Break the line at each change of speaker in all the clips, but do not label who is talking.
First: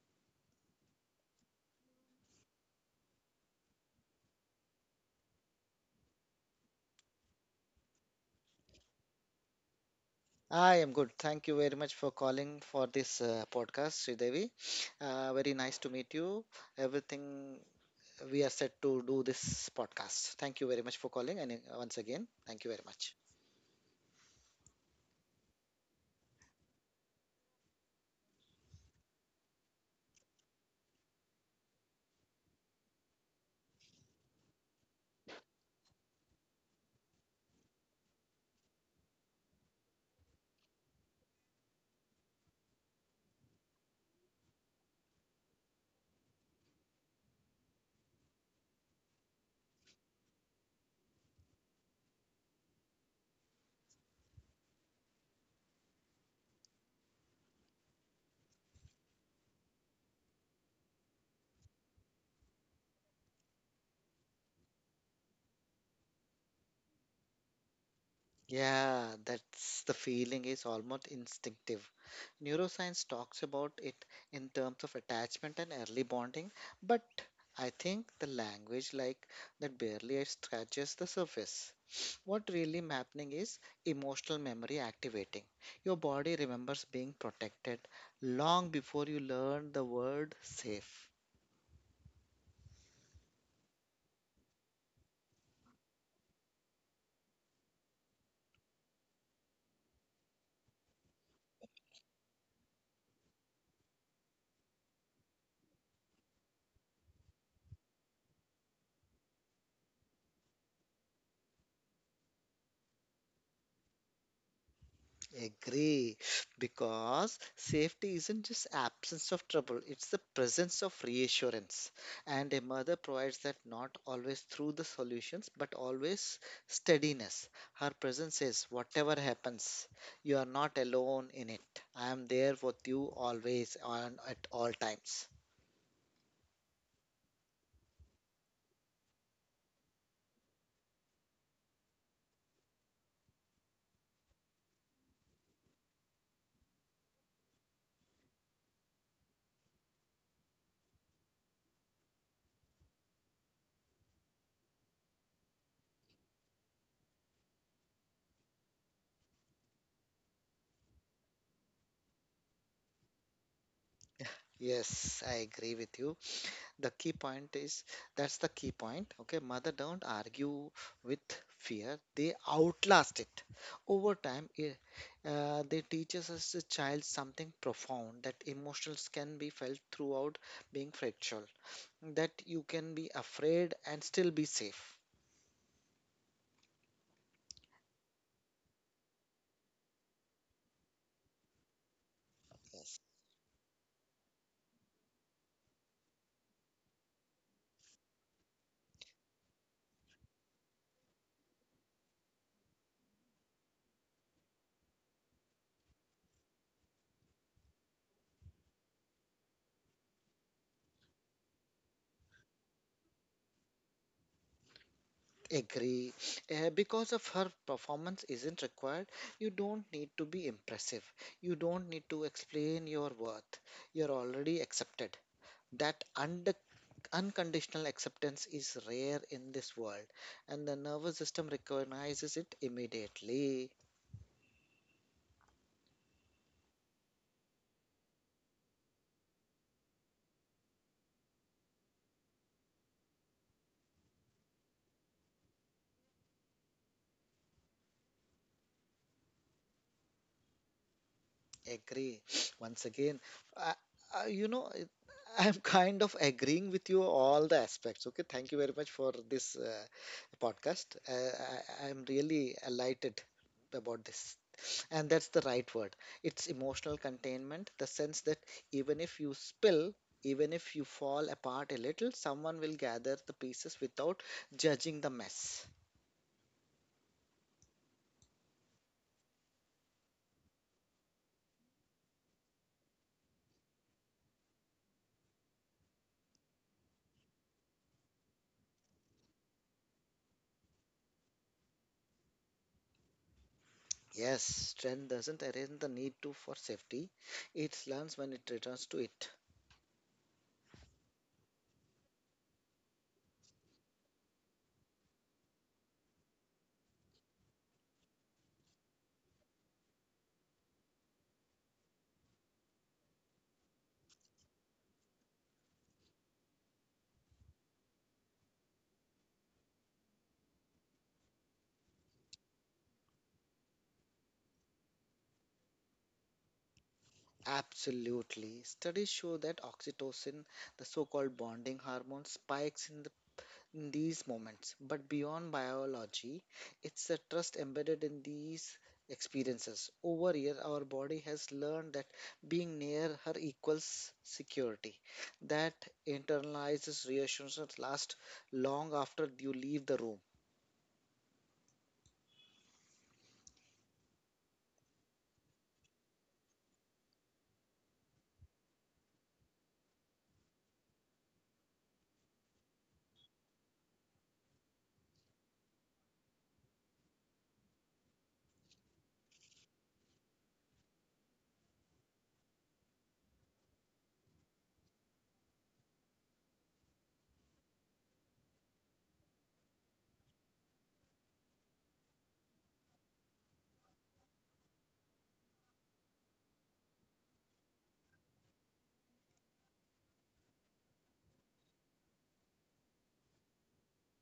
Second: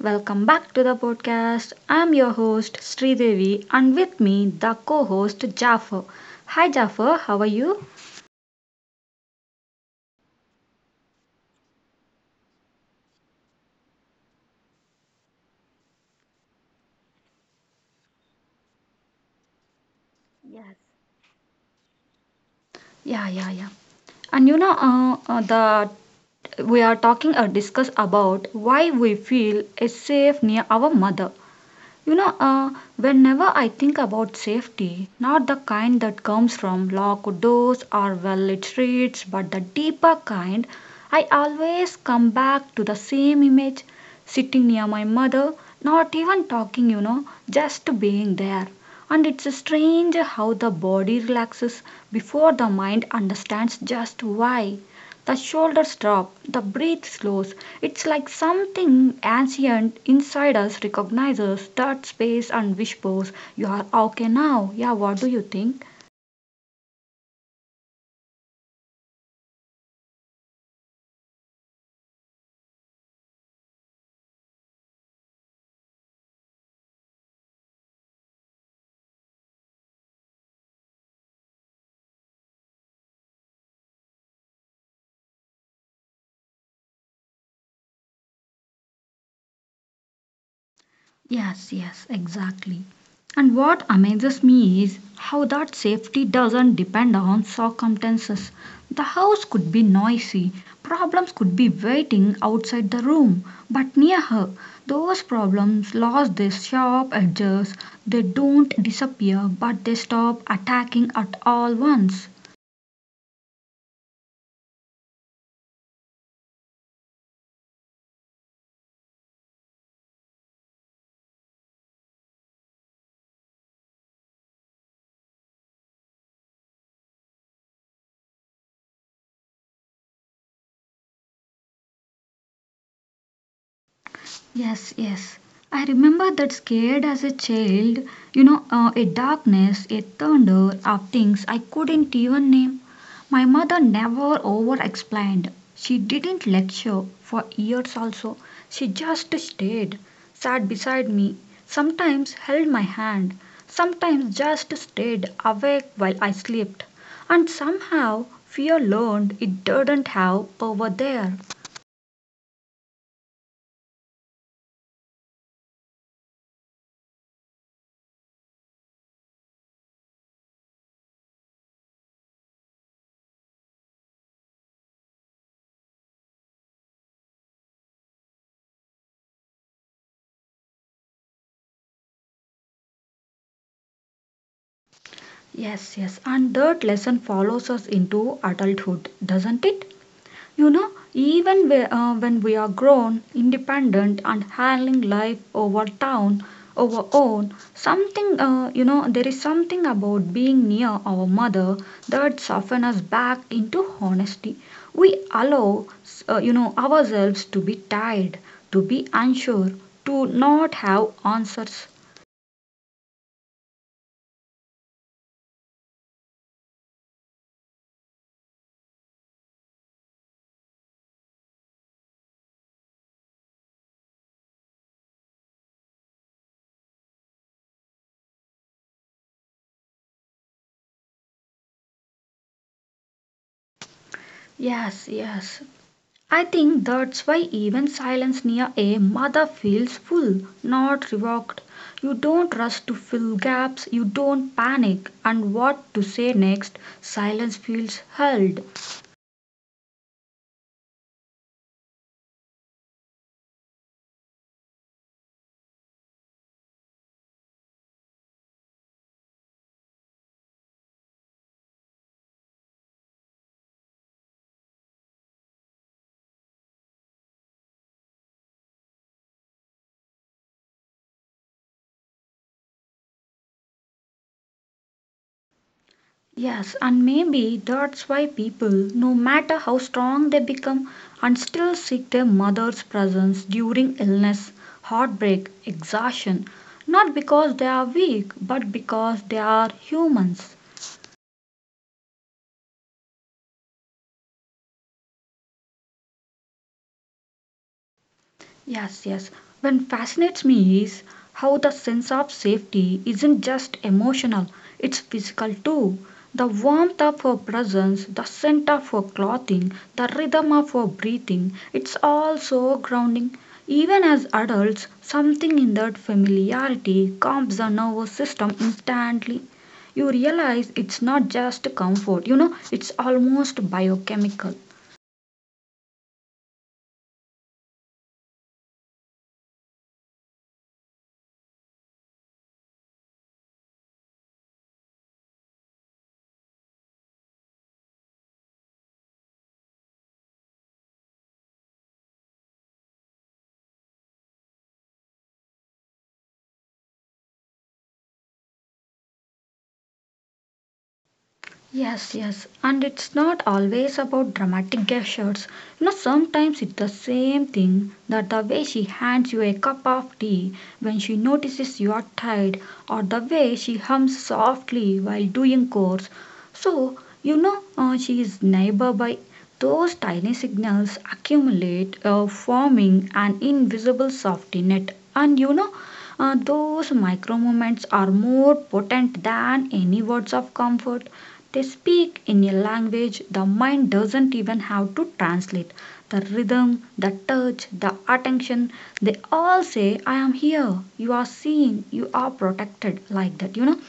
welcome back to the podcast. I'm your host Sridevi and with me the co-host Jaffer. Hi Jaffer, how are you?
I am good. Thank you very much for calling for this podcast, Sridevi. Very nice to meet you. Everything we are set to do this podcast. Thank you very
Yes.
much for calling. And once again, thank you very much.
Yeah, yeah, yeah. And you know the we are talking or discuss about why we feel is safe near our mother. You know, whenever I think about safety, not the kind that comes from locked doors or well lit streets, but the deeper kind, I always come back to the same image sitting near my mother, not even talking, you know, just being there. And it's strange how the body relaxes before the mind understands just why. The shoulders drop, the breath slows. It's like something ancient inside us recognizes that space and whispers, "You're okay now." Yeah, what do you think?
Yeah, that's the feeling is almost instinctive. Neuroscience talks about it in terms of attachment and early bonding, but I think the language like that barely scratches the surface. What really happening is emotional memory activating. Your body remembers being protected long before you learn the word safe.
Yes, yes, exactly. And what amazes me is how that safety doesn't depend on circumstances. The house could be noisy, problems could be waiting outside the room, but near her, those problems lost their sharp edges. They don't disappear, but they stop attacking at all once.
Agree, because safety isn't just absence of trouble, it's the presence of reassurance. And a mother provides that not always through the solutions, but always steadiness. Her presence says, whatever happens, you are not alone in it. I am there with you always and at all
Yes,
times.
yes. I remember that scared as a child, you know, a darkness, a thunder, of things I couldn't even name. My mother never over explained. She didn't lecture for years also. She just stayed, sat beside me, sometimes held my hand, sometimes just stayed awake while I slept. And somehow fear learned it didn't have power there.
Yes, I agree with you. The key point is that's the key point okay mother don't argue with fear, they outlast it over time, they teaches us the child something profound, that emotions can be felt throughout being fractured, that you can be afraid and still be safe.
Yes, yes, and that lesson follows us into adulthood, doesn't it? You know, even when
Yes.
we are grown, independent, and handling life over town, over own, something, you know, there is something about being near our mother that softens us back into honesty. We allow, you know, ourselves to be tired, to be unsure, to not have answers.
Agree. Because of her, performance isn't required, you don't need to be impressive, you don't need to explain your worth, you're already accepted. That under. Unconditional acceptance is rare in this world, and the nervous system recognizes it immediately.
Yes, yes. I think that's why even silence near a mother feels full, not revoked. You don't rush to fill gaps, you don't panic, and what to say next, silence feels held.
Agree. Once again, I, I, I'm kind of agreeing with you all the aspects. Okay, thank you very much for this podcast. I'm really elated about this. And that's the right word. It's emotional containment, the sense that even if you spill, even if you fall apart a little, someone will gather the pieces without judging the mess.
Yes, and maybe that's why people, no matter how strong they become, and still seek their mother's presence during illness, heartbreak, exhaustion, not because they are weak, but because they are humans.
Yes, strength doesn't erase the need to for safety. It learns when it returns to it.
Yes, yes. What fascinates me is how the sense of safety isn't just emotional, it's physical too. The warmth of her presence, the scent of her clothing, the rhythm of her breathing, it's all so grounding. Even as adults, something in that familiarity calms the nervous system instantly. You realize it's not just comfort, you know, it's almost biochemical.
Absolutely. Studies show that oxytocin, the so called bonding hormone, spikes in, in these moments. But beyond biology, it's the trust embedded in these experiences. Over here, our body has learned that being near her equals security. That internalizes reassurances last long after you leave the room.
Yes, yes, and it's not always about dramatic gestures. You know, sometimes it's the same thing that the way she hands you a cup of tea when she notices you are tired, or the way she hums softly while doing chores. So, you know, she is neighbor by those tiny signals accumulate, forming an invisible safety net. And you know, those micro moments are more potent than any words of comfort. They speak in a language the mind doesn't even have to translate. The rhythm, the touch, the attention, they all say, "I am here, you are seen, you are protected," like that, you know.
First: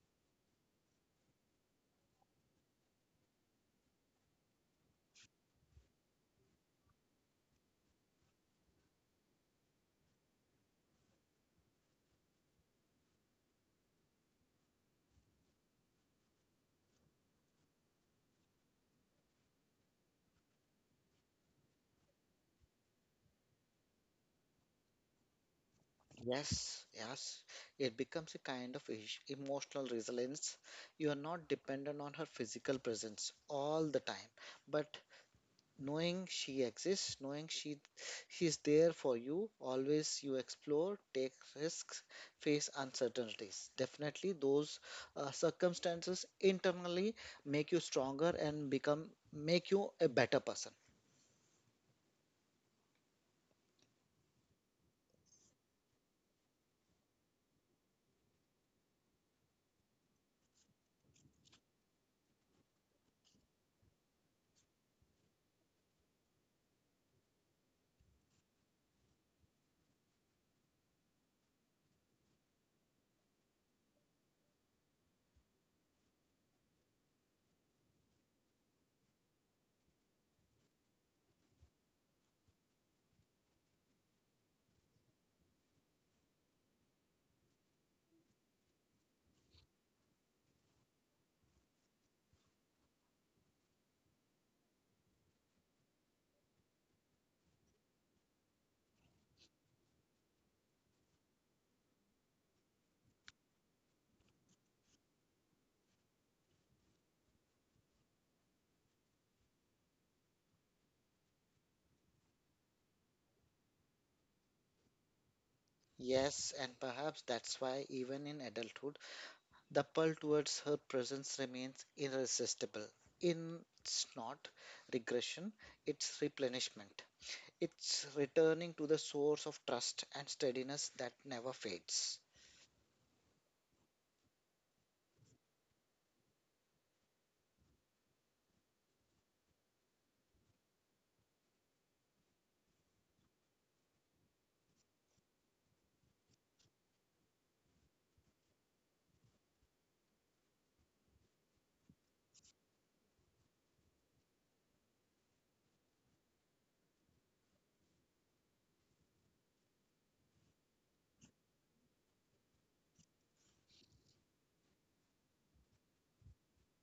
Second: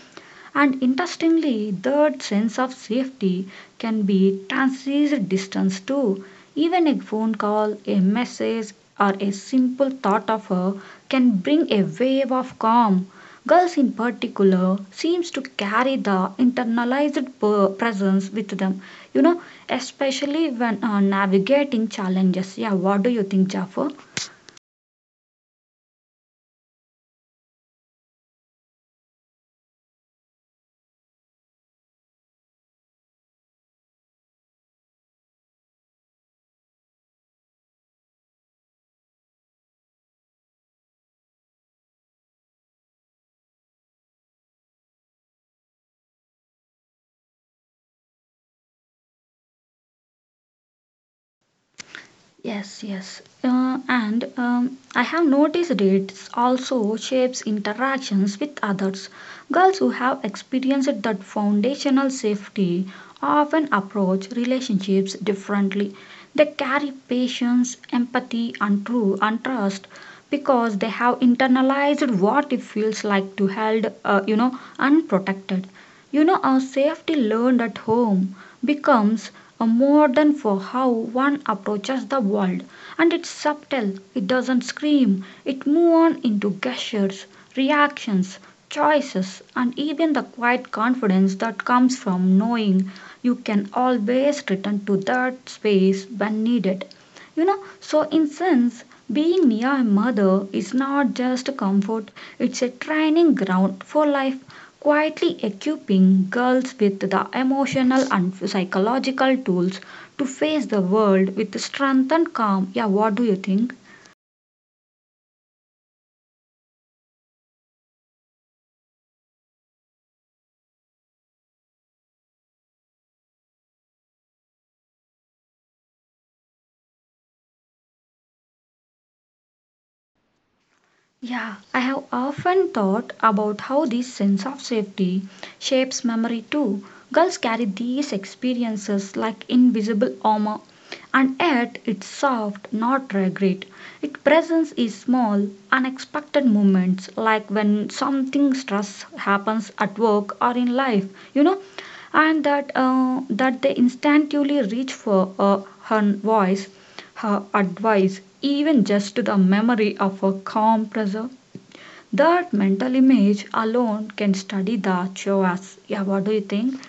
And interestingly, that sense of safety can be transcends distance too. Even a phone call, a message, or a simple thought of her can bring a wave of calm. Girls in particular seems to carry the internalized presence with them, you know, especially when navigating challenges. Yeah, what do you think, Jaffer?
Yes, yes. It becomes a kind of emotional resilience. You are not dependent on her physical presence all the time, but knowing she exists, knowing she's there for you, always you explore, take risks, face uncertainties. Definitely, those circumstances internally make you stronger and become make you a better person.
Yes, yes. And I have noticed it also shapes interactions with others. Girls who have experienced that foundational safety often approach relationships differently. They carry patience, empathy, and true and trust because they have internalized what it feels like to held, you know, unprotected. You know, our safety learned at home becomes a modern for how one approaches the world. And it's subtle, it doesn't scream, it moves on into gestures, reactions, choices, and even the quiet confidence that comes from knowing you can always return to that space when needed, you know. So in sense, being near a mother is not just a comfort, it's a training ground for life, quietly equipping girls with the emotional and psychological tools to face the world with strength and calm. Yeah, what do you think?
Yes, and perhaps that's why even in adulthood the pull towards her presence remains irresistible. In it's not regression, it's replenishment. It's returning to the source of trust and steadiness that never
Yeah, I have
fades.
often thought about how this sense of safety shapes memory too. Girls carry these experiences like invisible armor, and yet it's soft, not regret. Its presence is small, unexpected moments like when something stress happens at work or in life, you know, and that they instinctively reach for her voice, her advice, even just the memory of a calm pressure. That mental image alone can study the Chihuahuas. Yeah, what do you think?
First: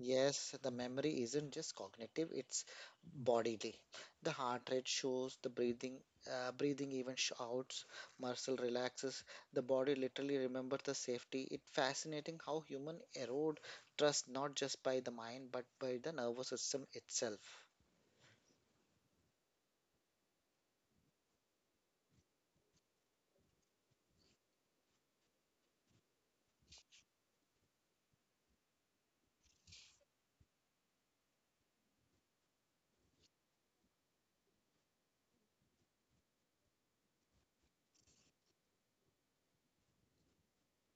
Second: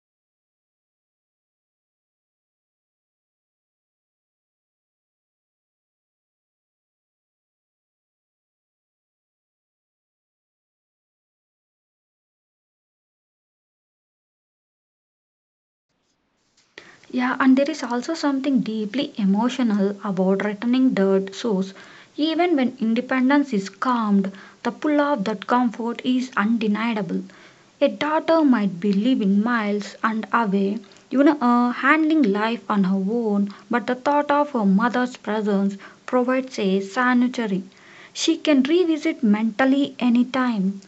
Yes, the memory isn't just cognitive, it's bodily. The heart rate shows, the breathing even shouts, muscle relaxes, the body literally remembers the safety. It's fascinating how human erode trust not just by the mind but by the nervous system
Yeah,
itself.
and there is also something deeply emotional about returning dirt source. Even when independence is calmed, the pull of that comfort is undeniable. A daughter might be living miles and away, you know, handling life on her own, but the thought of her mother's presence provides a sanctuary. She can revisit mentally anytime.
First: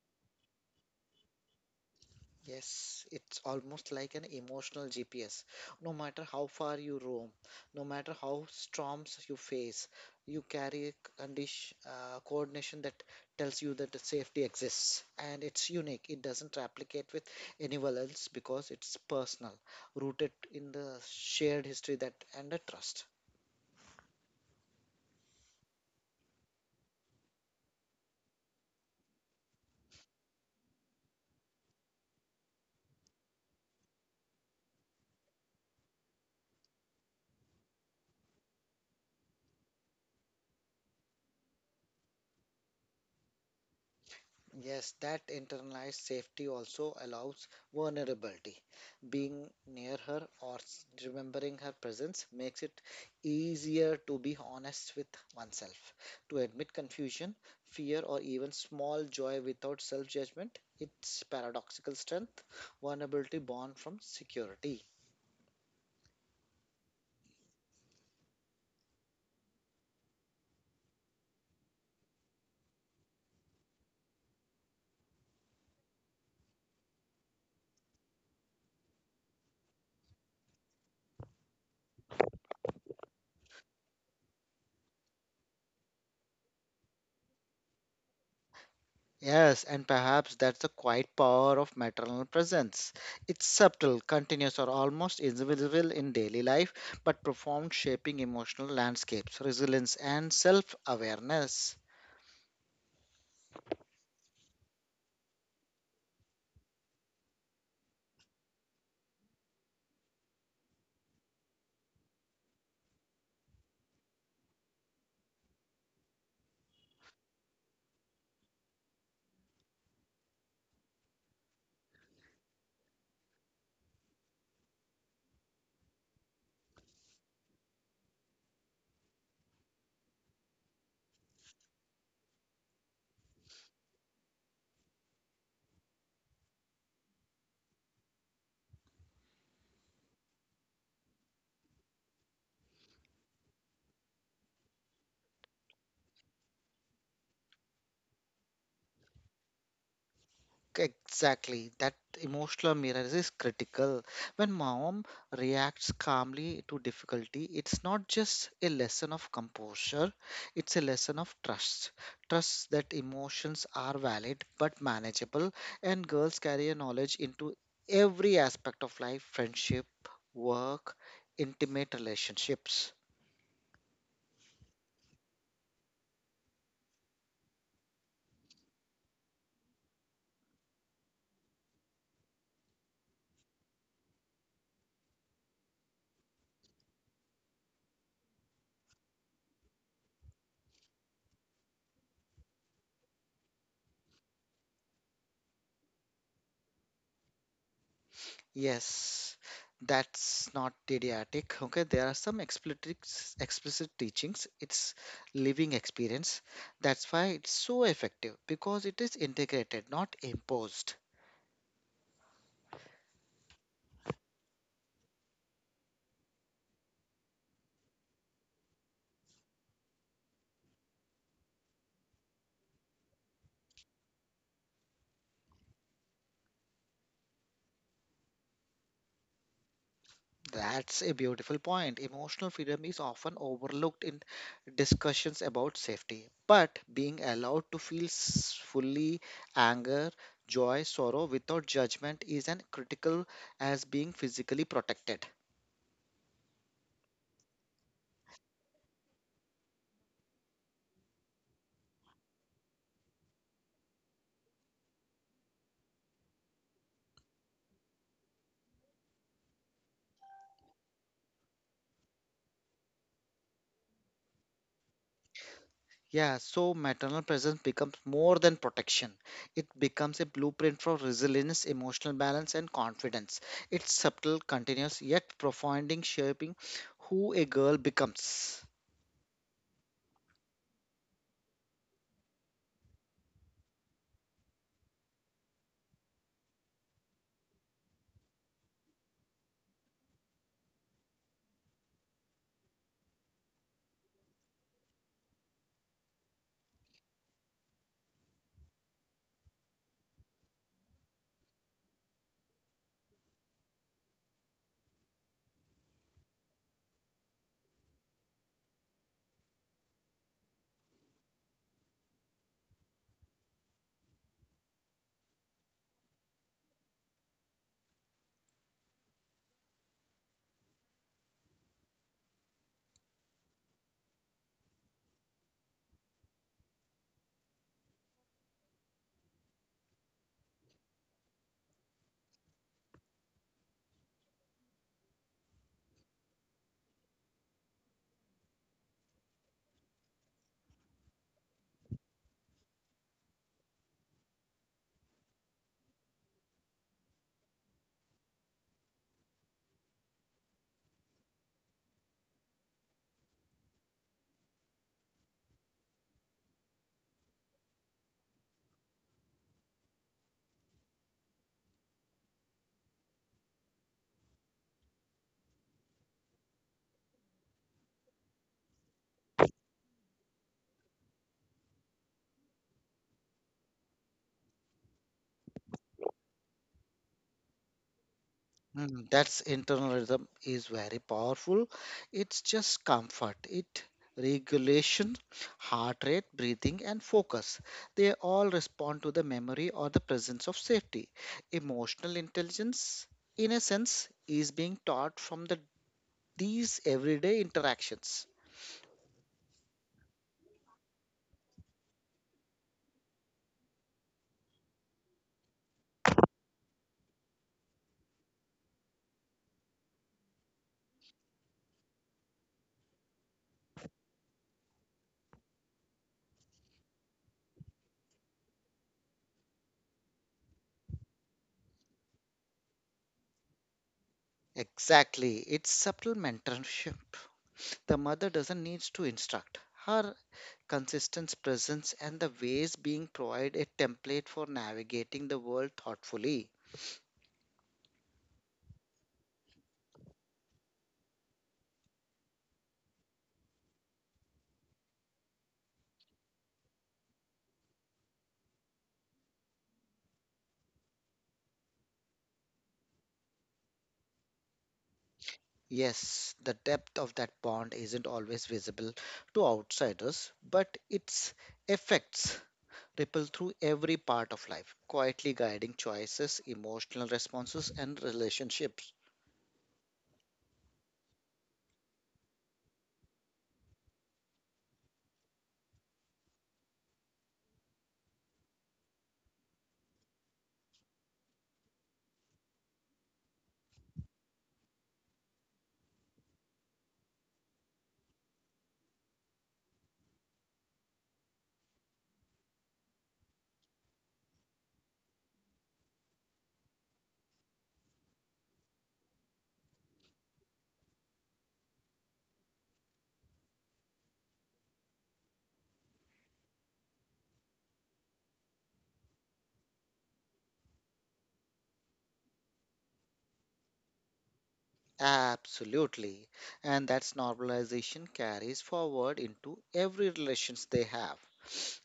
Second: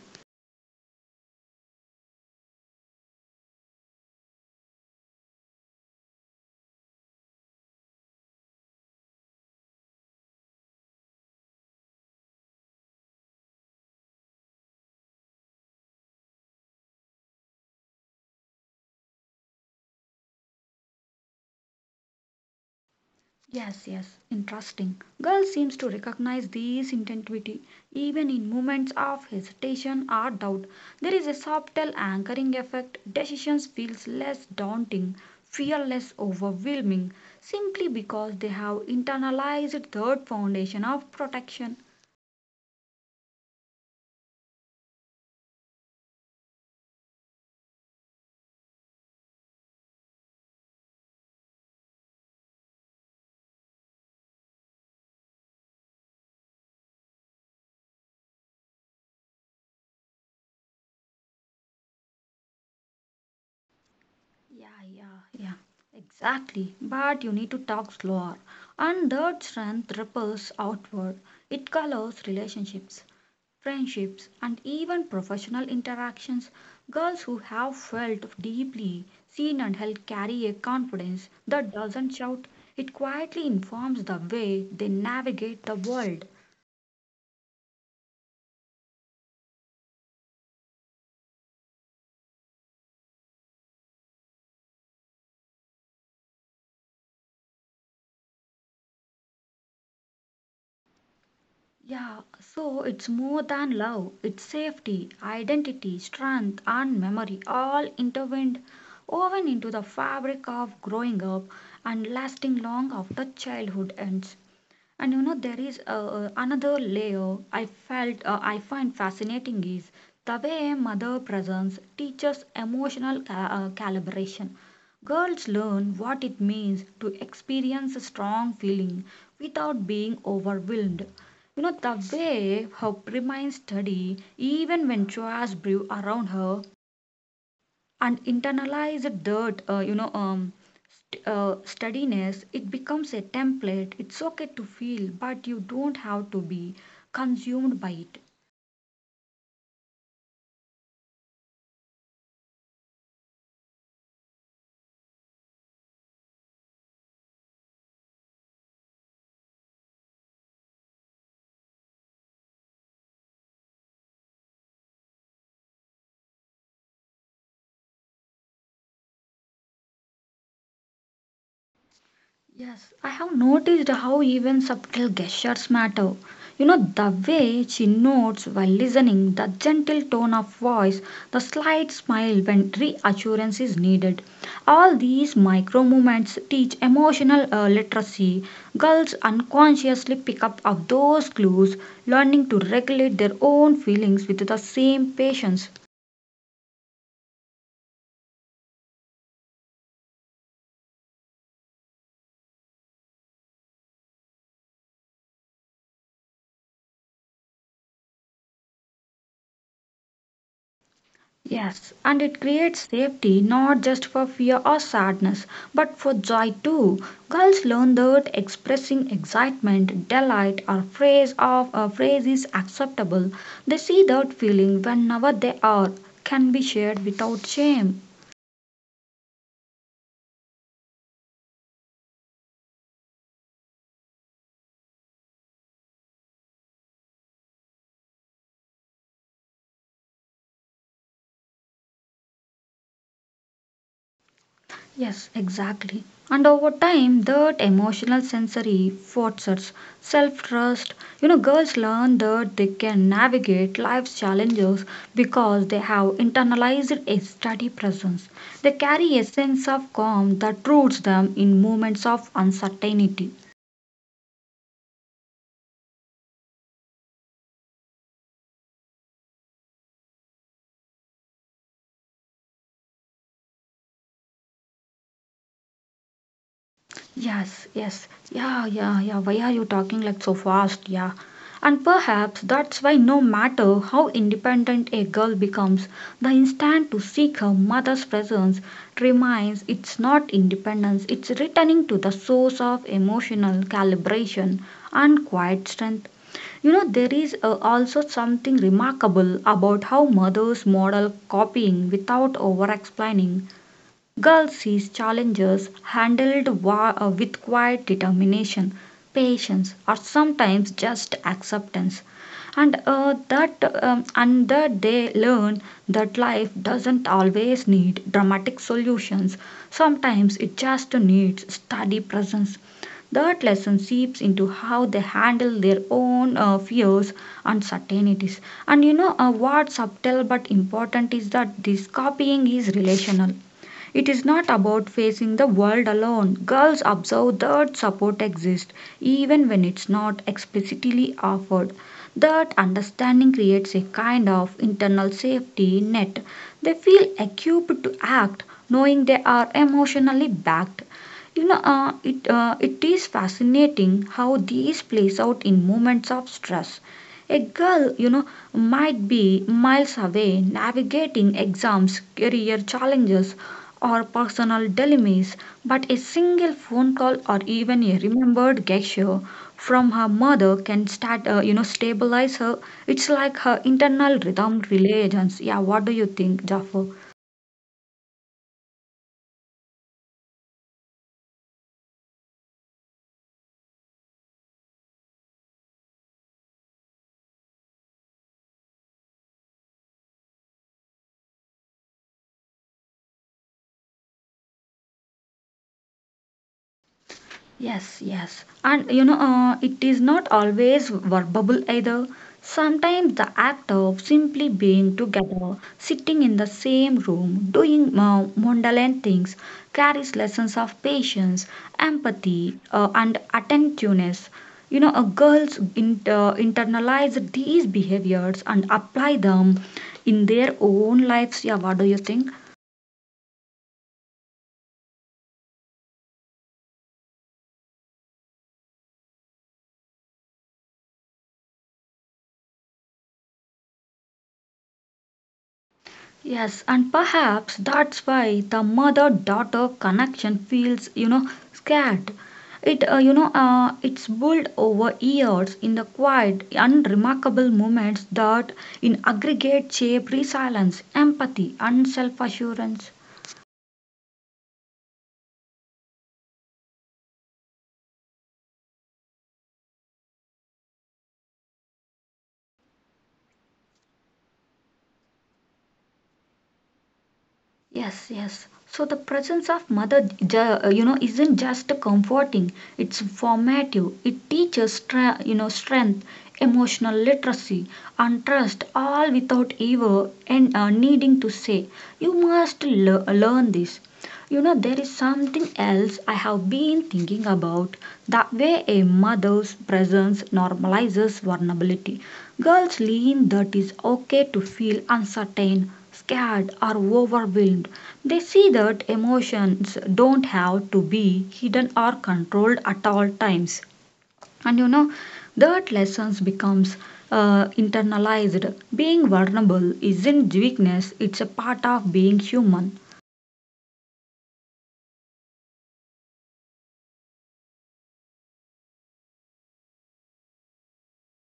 Yes, it's almost like an emotional GPS. No matter how far you roam, no matter how storms you face, you carry a coordination that tells you that the safety exists. And it's unique. It doesn't replicate with anyone else because it's personal, rooted in the shared history that and the trust.
Yes, yes, interesting. Girl seems to recognize this intensity even in moments of hesitation or doubt. There is a subtle anchoring effect. Decisions feels less daunting, feel less overwhelming, simply because they have internalized third foundation of protection.
Yes, that internalized safety also allows vulnerability. Being near her or remembering her presence makes it easier to be honest with oneself, to admit confusion, fear, or even small joy without self judgment. It's paradoxical strength, vulnerability born from
Yeah,
security.
yeah, yeah. Exactly. But you need to talk slower. And that strength ripples outward. It colors relationships, friendships, and even professional interactions. Girls who have felt deeply seen and held carry a confidence that doesn't shout. It quietly informs the way they navigate the world.
Yes, and perhaps that's the quiet power of maternal presence. It's subtle, continuous, or almost invisible in daily life, but profound, shaping emotional landscapes, resilience, and self awareness.
Yeah, so it's more than love, it's safety, identity, strength, and memory all intertwined, woven into the fabric of growing up and lasting long after childhood ends. And you know, there is another layer I felt I find fascinating is the way a mother presence teaches emotional calibration. Girls learn what it means to experience a strong feeling without being overwhelmed. You know, the way her remained steady even when chores brew around her and internalized dirt, you know, steadiness, it becomes a template. It's okay to feel, but you don't have to be consumed by it.
Exactly. That emotional mirror is critical. When mom reacts calmly to difficulty, it's not just a lesson of composure, it's a lesson of trust. Trust that emotions are valid but manageable, and girls carry a knowledge into every aspect of life, friendship, work, intimate relationships.
Yes, I have noticed how even subtle gestures matter. You know, the way she nods while listening, the gentle tone of voice, the slight smile when reassurance is needed. All these micro movements teach emotional literacy. Girls unconsciously pick up of those clues, learning to regulate their own feelings with the same patience.
Yes, that's not didactic. Okay, there are some explicit teachings. It's living experience. That's why it's so effective because it is integrated, not imposed.
Yes, and it creates safety not just for fear or sadness, but for joy too. Girls learn that expressing excitement, delight, or praise of a phrase is acceptable. They see that feeling whenever they are can be shared without shame.
That's a beautiful point. Emotional freedom is often overlooked in discussions about safety, but being allowed to feel fully anger, joy, sorrow without judgment is as critical as being physically protected.
Yes, exactly. And over time, that emotional sensory forces, self trust, you know, girls learn that they can navigate life's challenges because they have internalized a steady presence. They carry a sense of calm that roots them in moments of uncertainty.
Yeah, so maternal presence becomes more than protection. It becomes a blueprint for resilience, emotional balance, and confidence. It's subtle, continuous, yet profounding, shaping who a girl
Yes,
becomes.
yes. Yeah, yeah, yeah. Why are you talking like so fast? Yeah. And perhaps that's why no matter how independent a girl becomes, the instinct to seek her mother's presence remains. It's not independence, it's returning to the source of emotional calibration and quiet strength. You know, there is also something remarkable about how mothers model copying without over explaining. Gull sees challenges handled with quiet determination, patience, or sometimes just acceptance. And that they learn that life doesn't always need dramatic solutions. Sometimes it just needs steady presence. That lesson seeps into how they handle their own fears, uncertainties. And you know, what's subtle but important is that this copying is relational. It is not about facing the world alone. Girls observe that support exists even when it's not explicitly offered. That understanding creates a kind of internal safety net. They feel equipped to act, knowing they are emotionally backed. You know, it is fascinating how these plays out in moments of stress. A girl, you know, might be miles away navigating exams, career challenges, or personal dilemmas, but a single phone call or even a remembered gesture from her mother can start, you know, stabilize her. It's like her internal rhythm religions. Yeah, what do you think, Jaffer?
Hmm, that's internal rhythm is very powerful. It's just comfort. It regulation, heart rate, breathing, and focus. They all respond to the memory or the presence of safety. Emotional intelligence, in a sense, is being taught from the these everyday
Yes,
interactions.
yes. And you know, it is not always verbal either. Sometimes the act of simply being together, sitting in the same room, doing mundane things, carries lessons of patience, empathy, and attentiveness. You know, girls internalize these behaviors and apply them in their own lives. Yeah, what do you think?
Exactly, it's subtle mentorship. The mother doesn't need to instruct. Her consistent presence and the ways being provide a template for navigating the world thoughtfully.
Yes, and perhaps that's why the mother daughter connection feels, you know, scared. It's built over years in the quiet, unremarkable moments that, in aggregate, shape resilience, empathy, and self assurance.
Yes, the depth of that bond isn't always visible to outsiders, but its effects ripple through every part of life, quietly guiding choices, emotional responses, and
Yes, yes.
relationships.
So the presence of mother, isn't just comforting. It's formative. It teaches, strength, emotional literacy, and trust, all without ever and needing to say, "You must learn this." You know, there is something else I have been thinking about the way a mother's presence normalizes vulnerability. Girls learn that it's okay to feel uncertain, scared, or overwhelmed. They see that emotions don't have to be hidden or controlled at all times. And you know, that lessons becomes internalized. Being vulnerable isn't weakness, it's a part of being human.
Absolutely. And that's normalization carries forward into every relations they have.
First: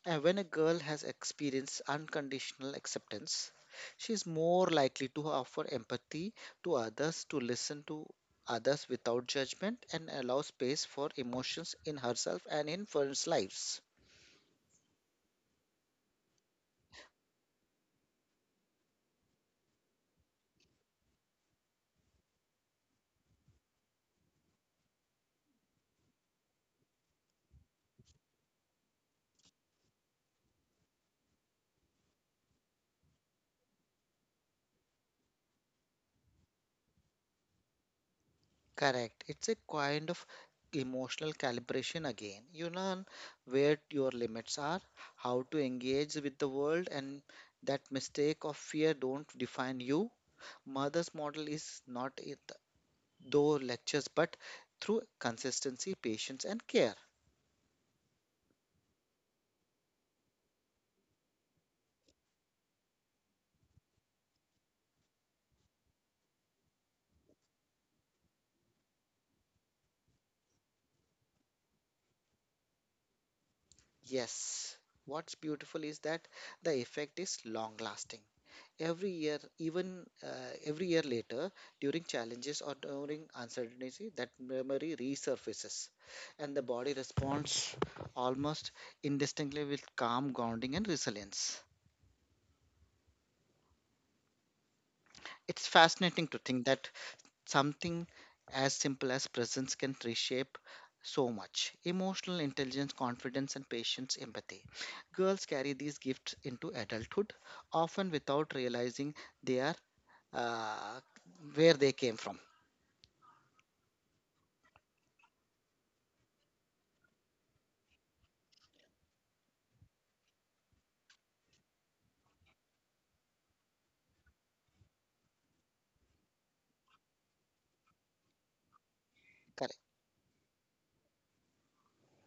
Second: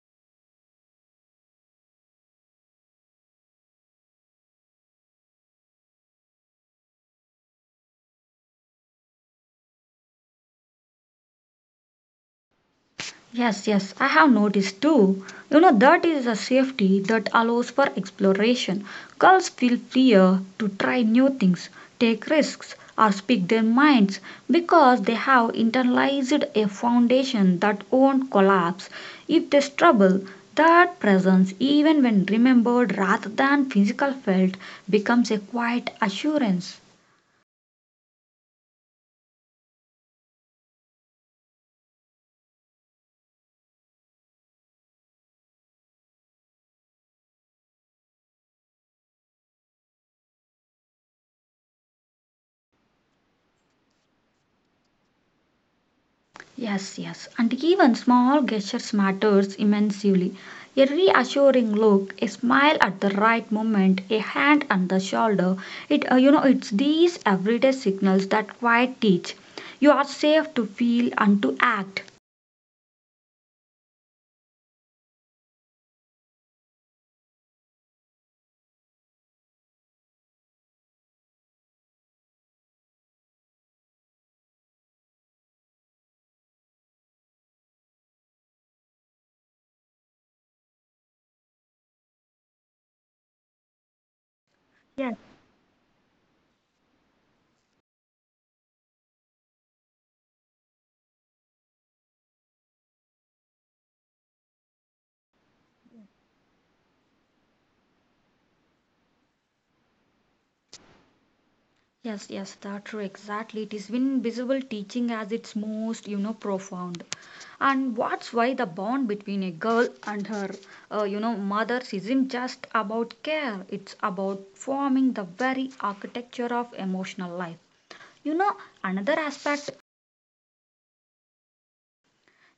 And when a girl has experienced unconditional acceptance, she is more likely to offer empathy to others, to listen to others without judgment, and allow space for emotions in herself and in friends'
Yes,
lives.
yes, I have noticed too. You know, that is a safety that allows for exploration. Girls feel freer to try new things, take risks, or speak their minds because they have internalized a foundation that won't collapse if they struggle. That presence, even when remembered rather than physical felt, becomes a quiet assurance.
Correct. It's a kind of emotional calibration again. You learn where your limits are, how to engage with the world, and that mistake of fear don't define you. Mother's model is not it, though lectures, but through consistency, patience, and
Yes,
care.
yes, and even small gestures matters immensely. A reassuring look, a smile at the right moment, a hand on the shoulder. It's these everyday signals that quite teach. You are safe to feel and to act.
Yes. What's beautiful is that the effect is long lasting. Every year, even every year later, during challenges or during uncertainty, that memory resurfaces and the body responds almost indistinctly with calm grounding and resilience. It's fascinating to think that something as simple as presence can reshape so much emotional intelligence, confidence, and patience empathy. Girls carry these gifts into adulthood, often without realizing they are uh, where they
Yes,
came
yes,
from.
that's true. Exactly. It is invisible teaching as its most, profound. And what's why the bond between a girl and her, mothers isn't just about care. It's about forming the very architecture of emotional life. You know, another aspect.
Correct.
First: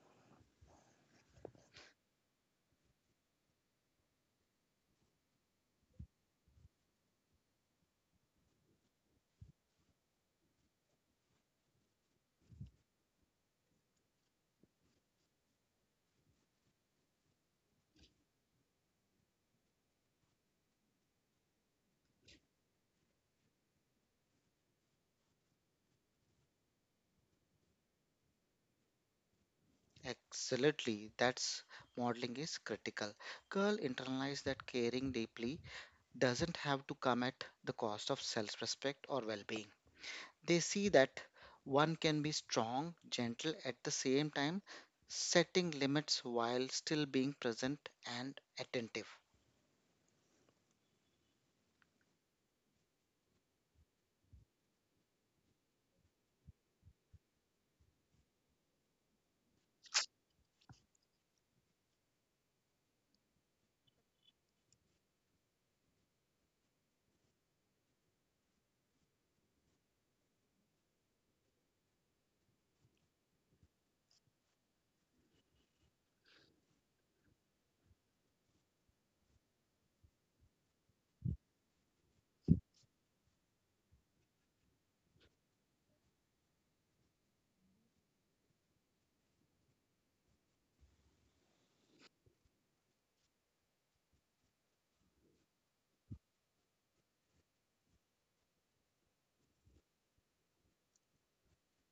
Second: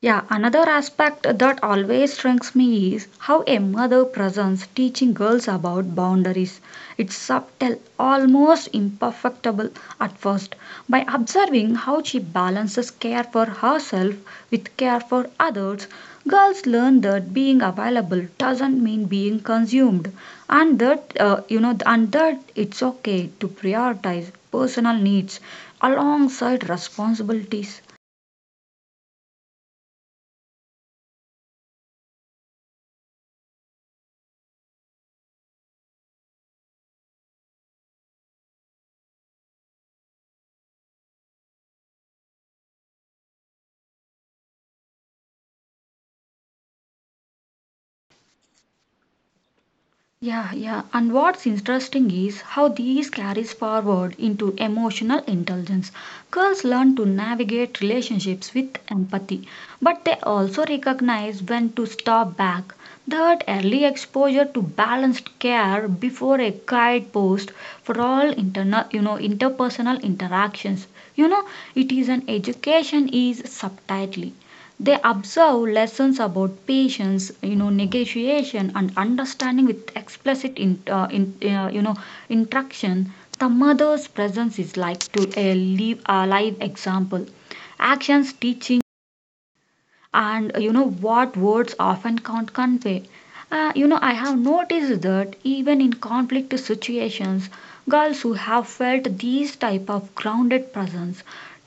Yeah, another aspect that always strikes me is how a mother presents teaching girls about boundaries. It's subtle, almost imperfectible at first. By observing how she balances care for herself with care for others, girls learn that being available doesn't mean being consumed and that it's okay to prioritize personal needs alongside responsibilities.
Absolutely, that's modeling is critical. Girl internalized that caring deeply doesn't have to come at the cost of self respect or well being. They see that one can be strong, gentle at the same time, setting limits while still being present and attentive.
Yeah, yeah. And what's interesting is how these carries forward into emotional intelligence. Girls learn to navigate relationships with empathy, but they also recognize when to step back. That early exposure to balanced care before a guidepost for all interpersonal interactions. You know, it is an education is subtitly they observe lessons about patience, negotiation, and understanding with explicit in interaction. The mother's presence is like to a live example. Actions teaching and what words often can't convey. I have noticed that even in conflict situations, girls who have felt these type of grounded presence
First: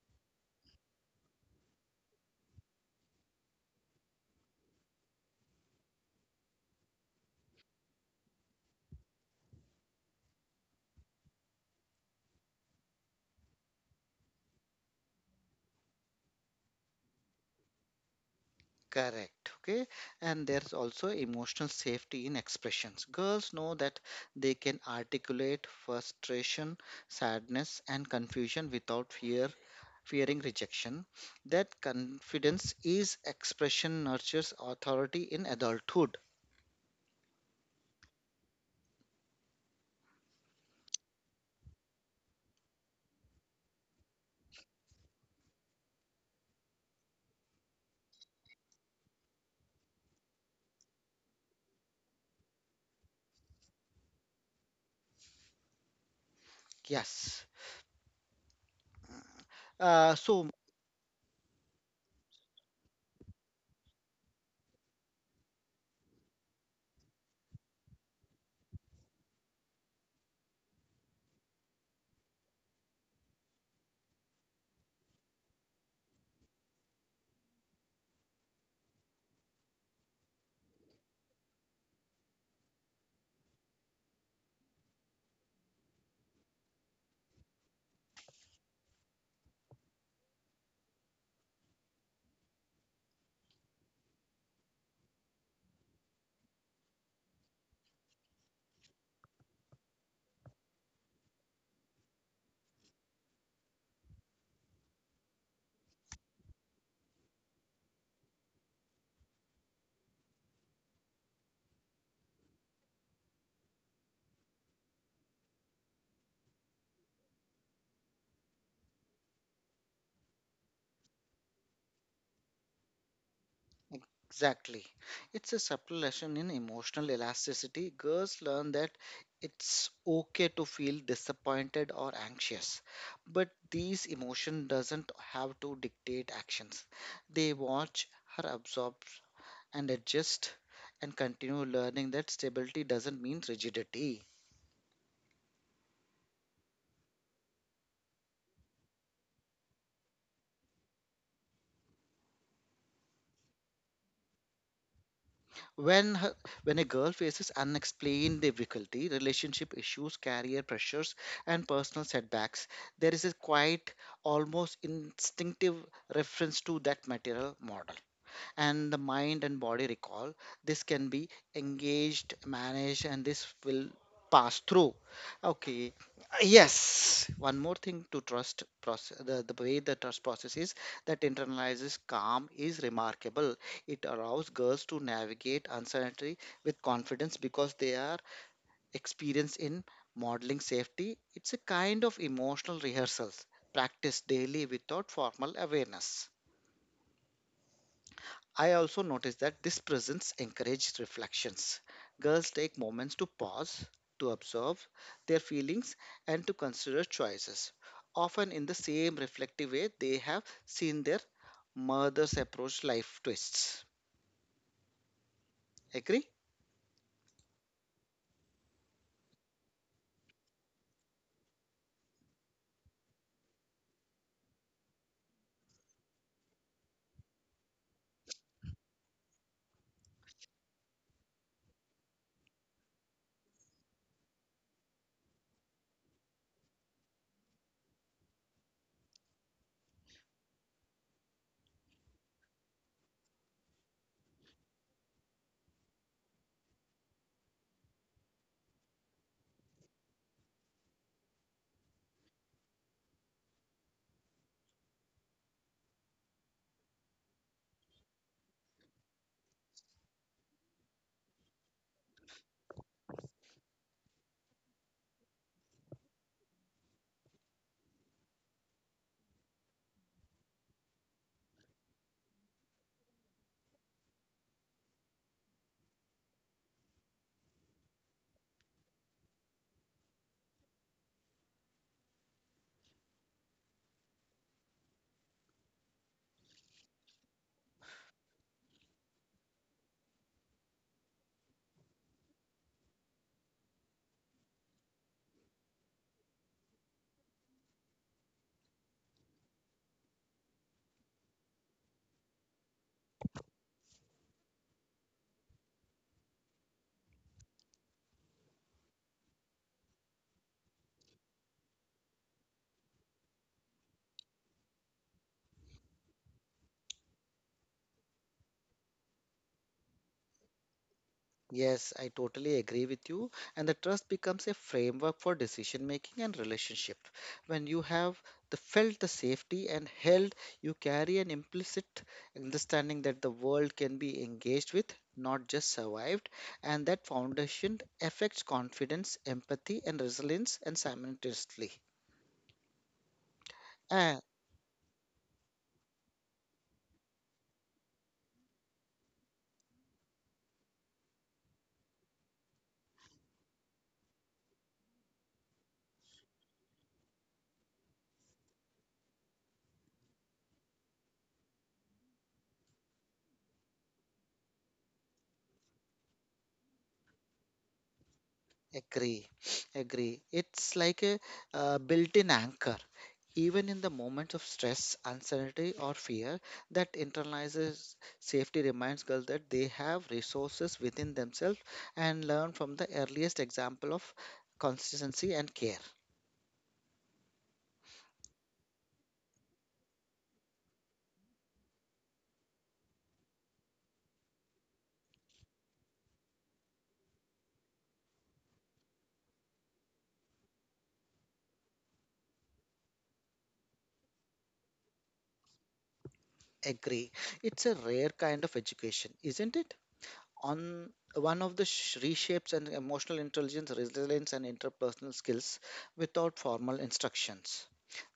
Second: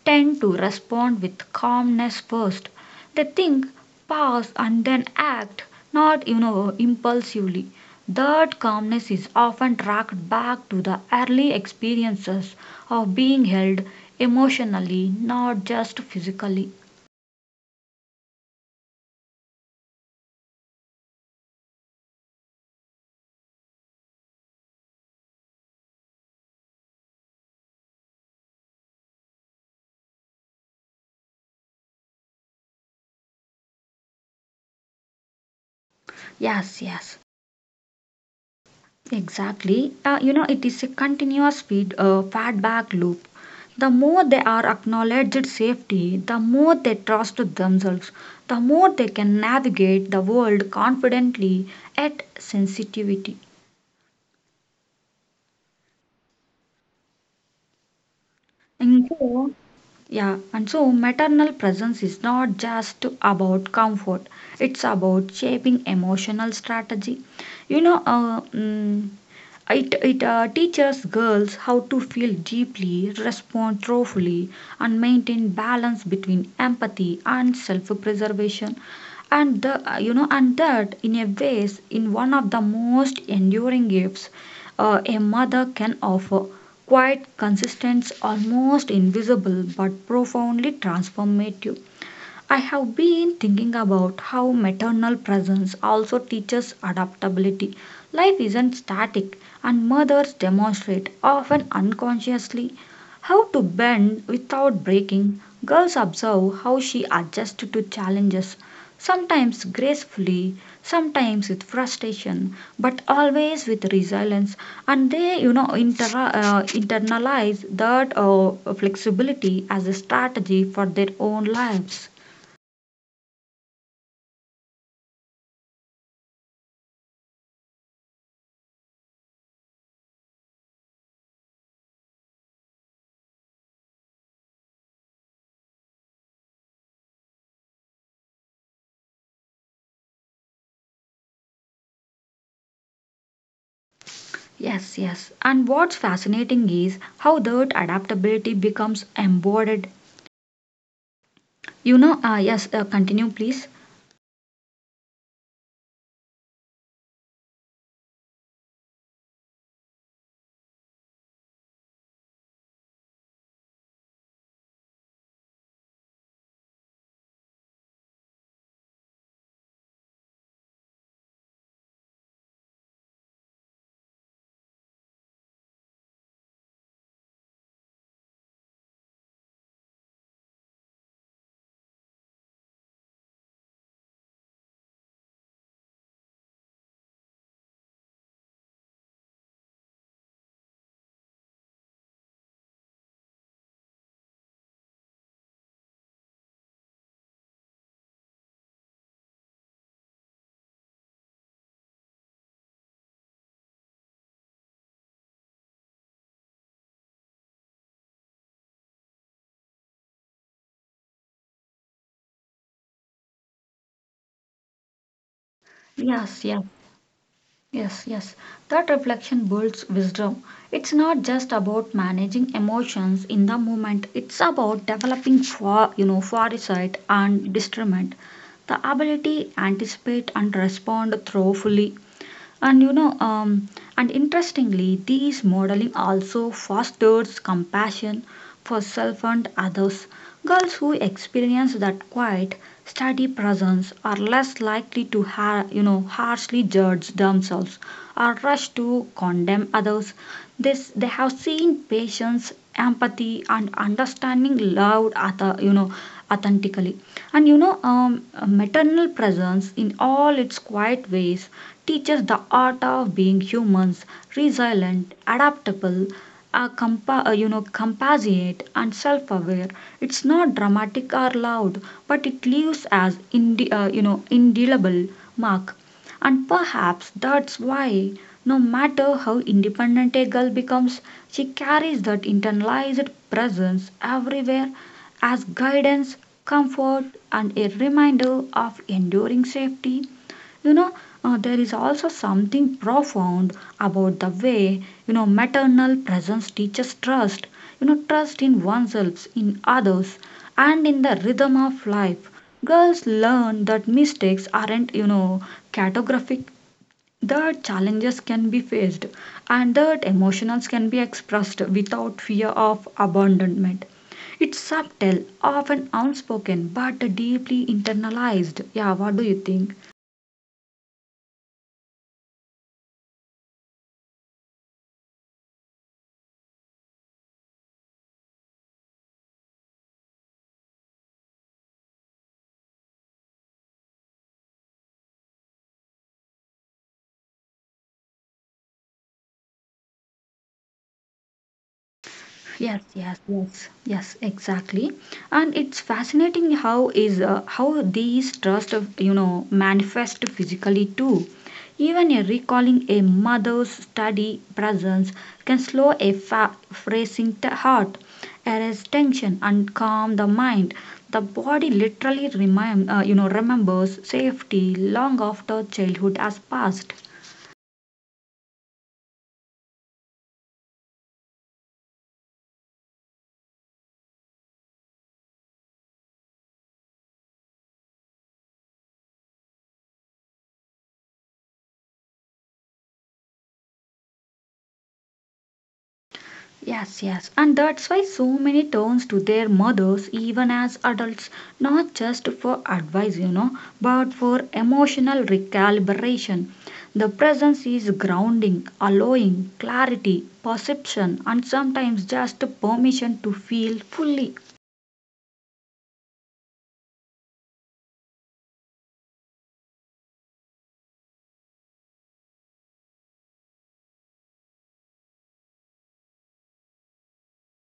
tend to respond with calmness first. They think, pause, and then act, not impulsively. That calmness is often tracked back to the early experiences of being held emotionally, not just physically.
Correct. Okay. And there's also emotional safety in expressions. Girls know that they can articulate frustration, sadness, and confusion without fear, fearing rejection. That confidence is expression nurtures authority in adulthood.
Yes, yes. Exactly. It is a continuous feedback loop. The more they are acknowledged safety, the more they trust themselves, the more they can navigate the world confidently at sensitivity.
Yes.
And so,
Uh,
yeah,
so
and so maternal presence is not just about comfort, it's about shaping emotional strategy. You know, uh, mm, it teaches girls how to feel deeply, respond thoughtfully, and maintain balance between empathy and self-preservation. And the, you know, and that in a ways, in one of the most enduring gifts a mother can offer quite consistent, almost invisible, but profoundly transformative. I have been thinking about how maternal presence also teaches adaptability. Life isn't static, and mothers demonstrate, often unconsciously, how to bend without breaking. Girls observe how she adjusts to challenges, sometimes gracefully, sometimes with frustration, but always with resilience. And they internalize that flexibility as a strategy for their own lives.
exactly. It's a subtle lesson in emotional elasticity. Girls learn that it's okay to feel disappointed or anxious, but these emotion doesn't have to dictate actions. They watch her absorb and adjust and continue learning that stability doesn't mean rigidity.
Yes, yes. And what's fascinating is how that adaptability becomes embodied. You know, ah, yes, continue, please.
When her, when a girl faces unexplained difficulty, relationship issues, career pressures, and personal setbacks, there is a quite almost instinctive reference to that material model and the mind and body recall. This can be engaged, managed, and this will pass through. Okay. Yes. One more thing to trust process, the way the trust process is that internalizes calm is remarkable. It allows girls to navigate uncertainty with confidence because they are experienced in modeling safety. It's a kind of emotional rehearsals practiced daily without formal awareness. I also noticed that this presence encouraged reflections. Girls take moments to pause, to observe their feelings, and to consider choices, often in the same reflective way they have seen their mothers approach life twists.
Yes, yeah.
Agree?
Yes, yes. That reflection builds wisdom. It's not just about managing emotions in the moment. It's about developing foresight and discernment, the ability anticipate and respond thoughtfully. And you know, um, and interestingly, these modeling also fosters compassion for self and others. Girls who experience that quiet, steady presence are less likely to, harshly judge themselves or rush to condemn others. This they have seen patience, empathy, and understanding loved, other, authentically. Maternal presence in all its quiet ways teaches the art of being humans, resilient, adaptable, compassionate, and self-aware. It's not dramatic or loud, but it leaves as indelible mark. And perhaps that's why, no matter how independent a girl becomes, she carries that internalized presence everywhere as guidance, comfort, and a reminder of enduring safety. you know there is also something profound about the way maternal presence teaches trust, trust in oneself, in others, and in the rhythm of life. Girls learn that mistakes aren't catastrophic, that challenges can be faced, and that emotions can be expressed without fear of abandonment. It's subtle, often unspoken but deeply internalized. Yeah, what do you think?
Yes, I totally agree with you. And the trust becomes a framework for decision making and relationship. When you have the felt the safety and held, you carry an implicit understanding that the world can be engaged with, not just survived. And that foundation affects confidence, empathy, and resilience, and simultaneously.
Yes, yes, yes, yes, exactly. And it's fascinating how these trust, manifest physically too. Even a recalling a mother's steady presence can slow a racing heart, arrest tension, and calm the mind. The body literally remembers safety long after childhood has passed.
Agree, agree. It's like a built-in anchor. Even in the moments of stress, uncertainty, or fear, that internalizes safety reminds girls that they have resources within themselves and learn from the earliest example of consistency and care.
Yes, yes, and that's why so many turns to their mothers, even as adults, not just for advice, but for emotional recalibration. The presence is grounding, allowing, clarity, perception, and sometimes just permission to feel fully.
Agree. It's a rare kind of education, isn't it? On one of the reshapes and emotional intelligence, resilience, and interpersonal skills without formal instructions.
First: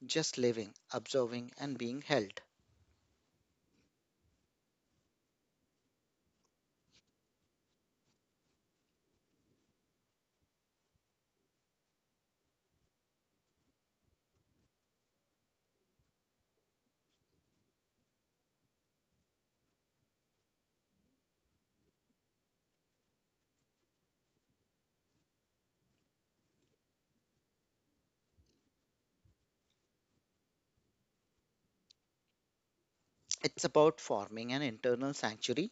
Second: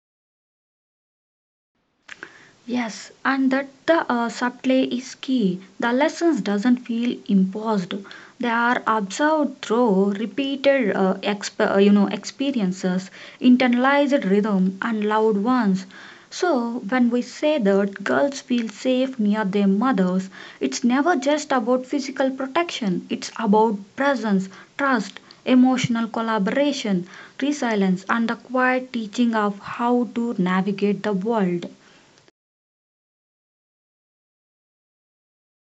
Just living, observing, and being held.
Yes, and that the subtlety is key. The lessons doesn't feel imposed; they are observed through repeated, experiences, internalized rhythm, and loved ones. So when we say that girls feel safe near their mothers, it's never just about physical protection. It's about presence, trust, emotional collaboration, resilience, and the quiet teaching of how to navigate the world.
It's about forming an internal sanctuary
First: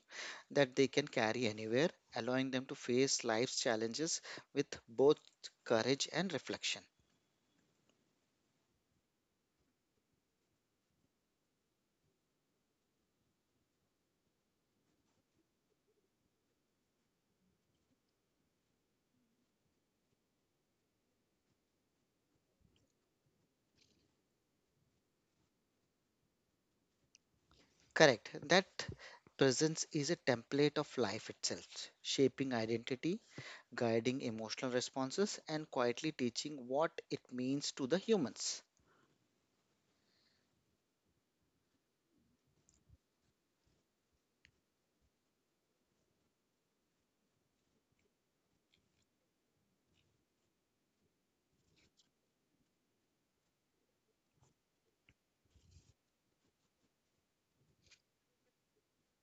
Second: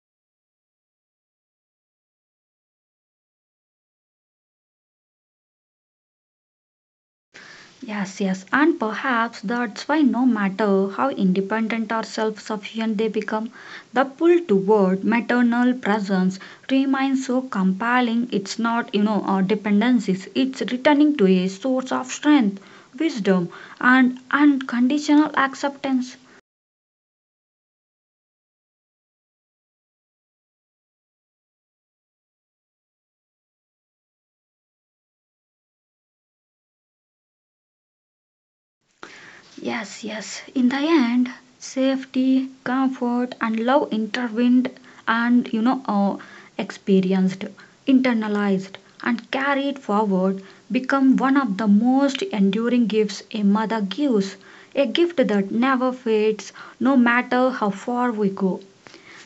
that they can carry anywhere, allowing them to face life's challenges with both courage and reflection.
Yes, yes, and perhaps that's why no matter how independent or self sufficient they become, the pull toward maternal presence remains so compelling. It's not dependencies, it's returning to a source of strength, wisdom, and unconditional acceptance.
Correct. That presence is a template of life itself, shaping identity, guiding emotional responses, and quietly teaching what it means to the humans.
Yes, yes. In the end, safety, comfort, and love intervened and experienced, internalized, and carried forward become one of the most enduring gifts a mother gives. A gift that never fades, no matter how far we go.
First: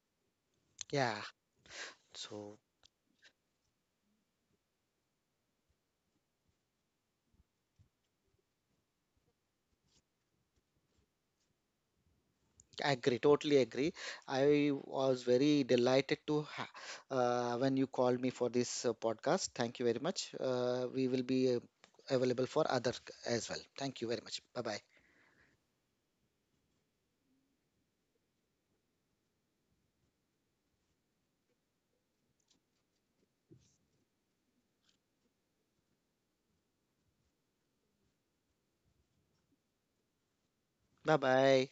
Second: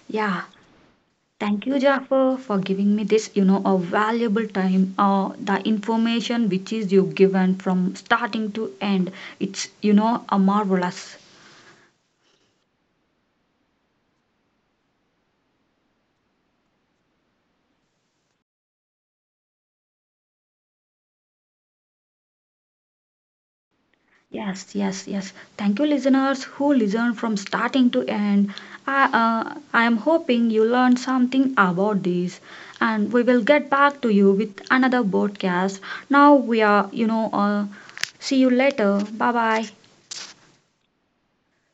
Yeah.
Yeah.
Thank you, Jaffer, for
So
giving me this, a valuable time. The information which is you given from starting to end, it's a marvelous.
agree, totally agree. I was very delighted to when you called me for this podcast. Thank you very much. We will be available for other as well. Thank you very much. Bye
Yes,
bye.
yes, yes. Thank you, listeners who listen from starting to end. I, I am hoping you learned something about this, and we will get back to you with another broadcast. Now we are, you know, see you later. Bye bye.
Bye bye.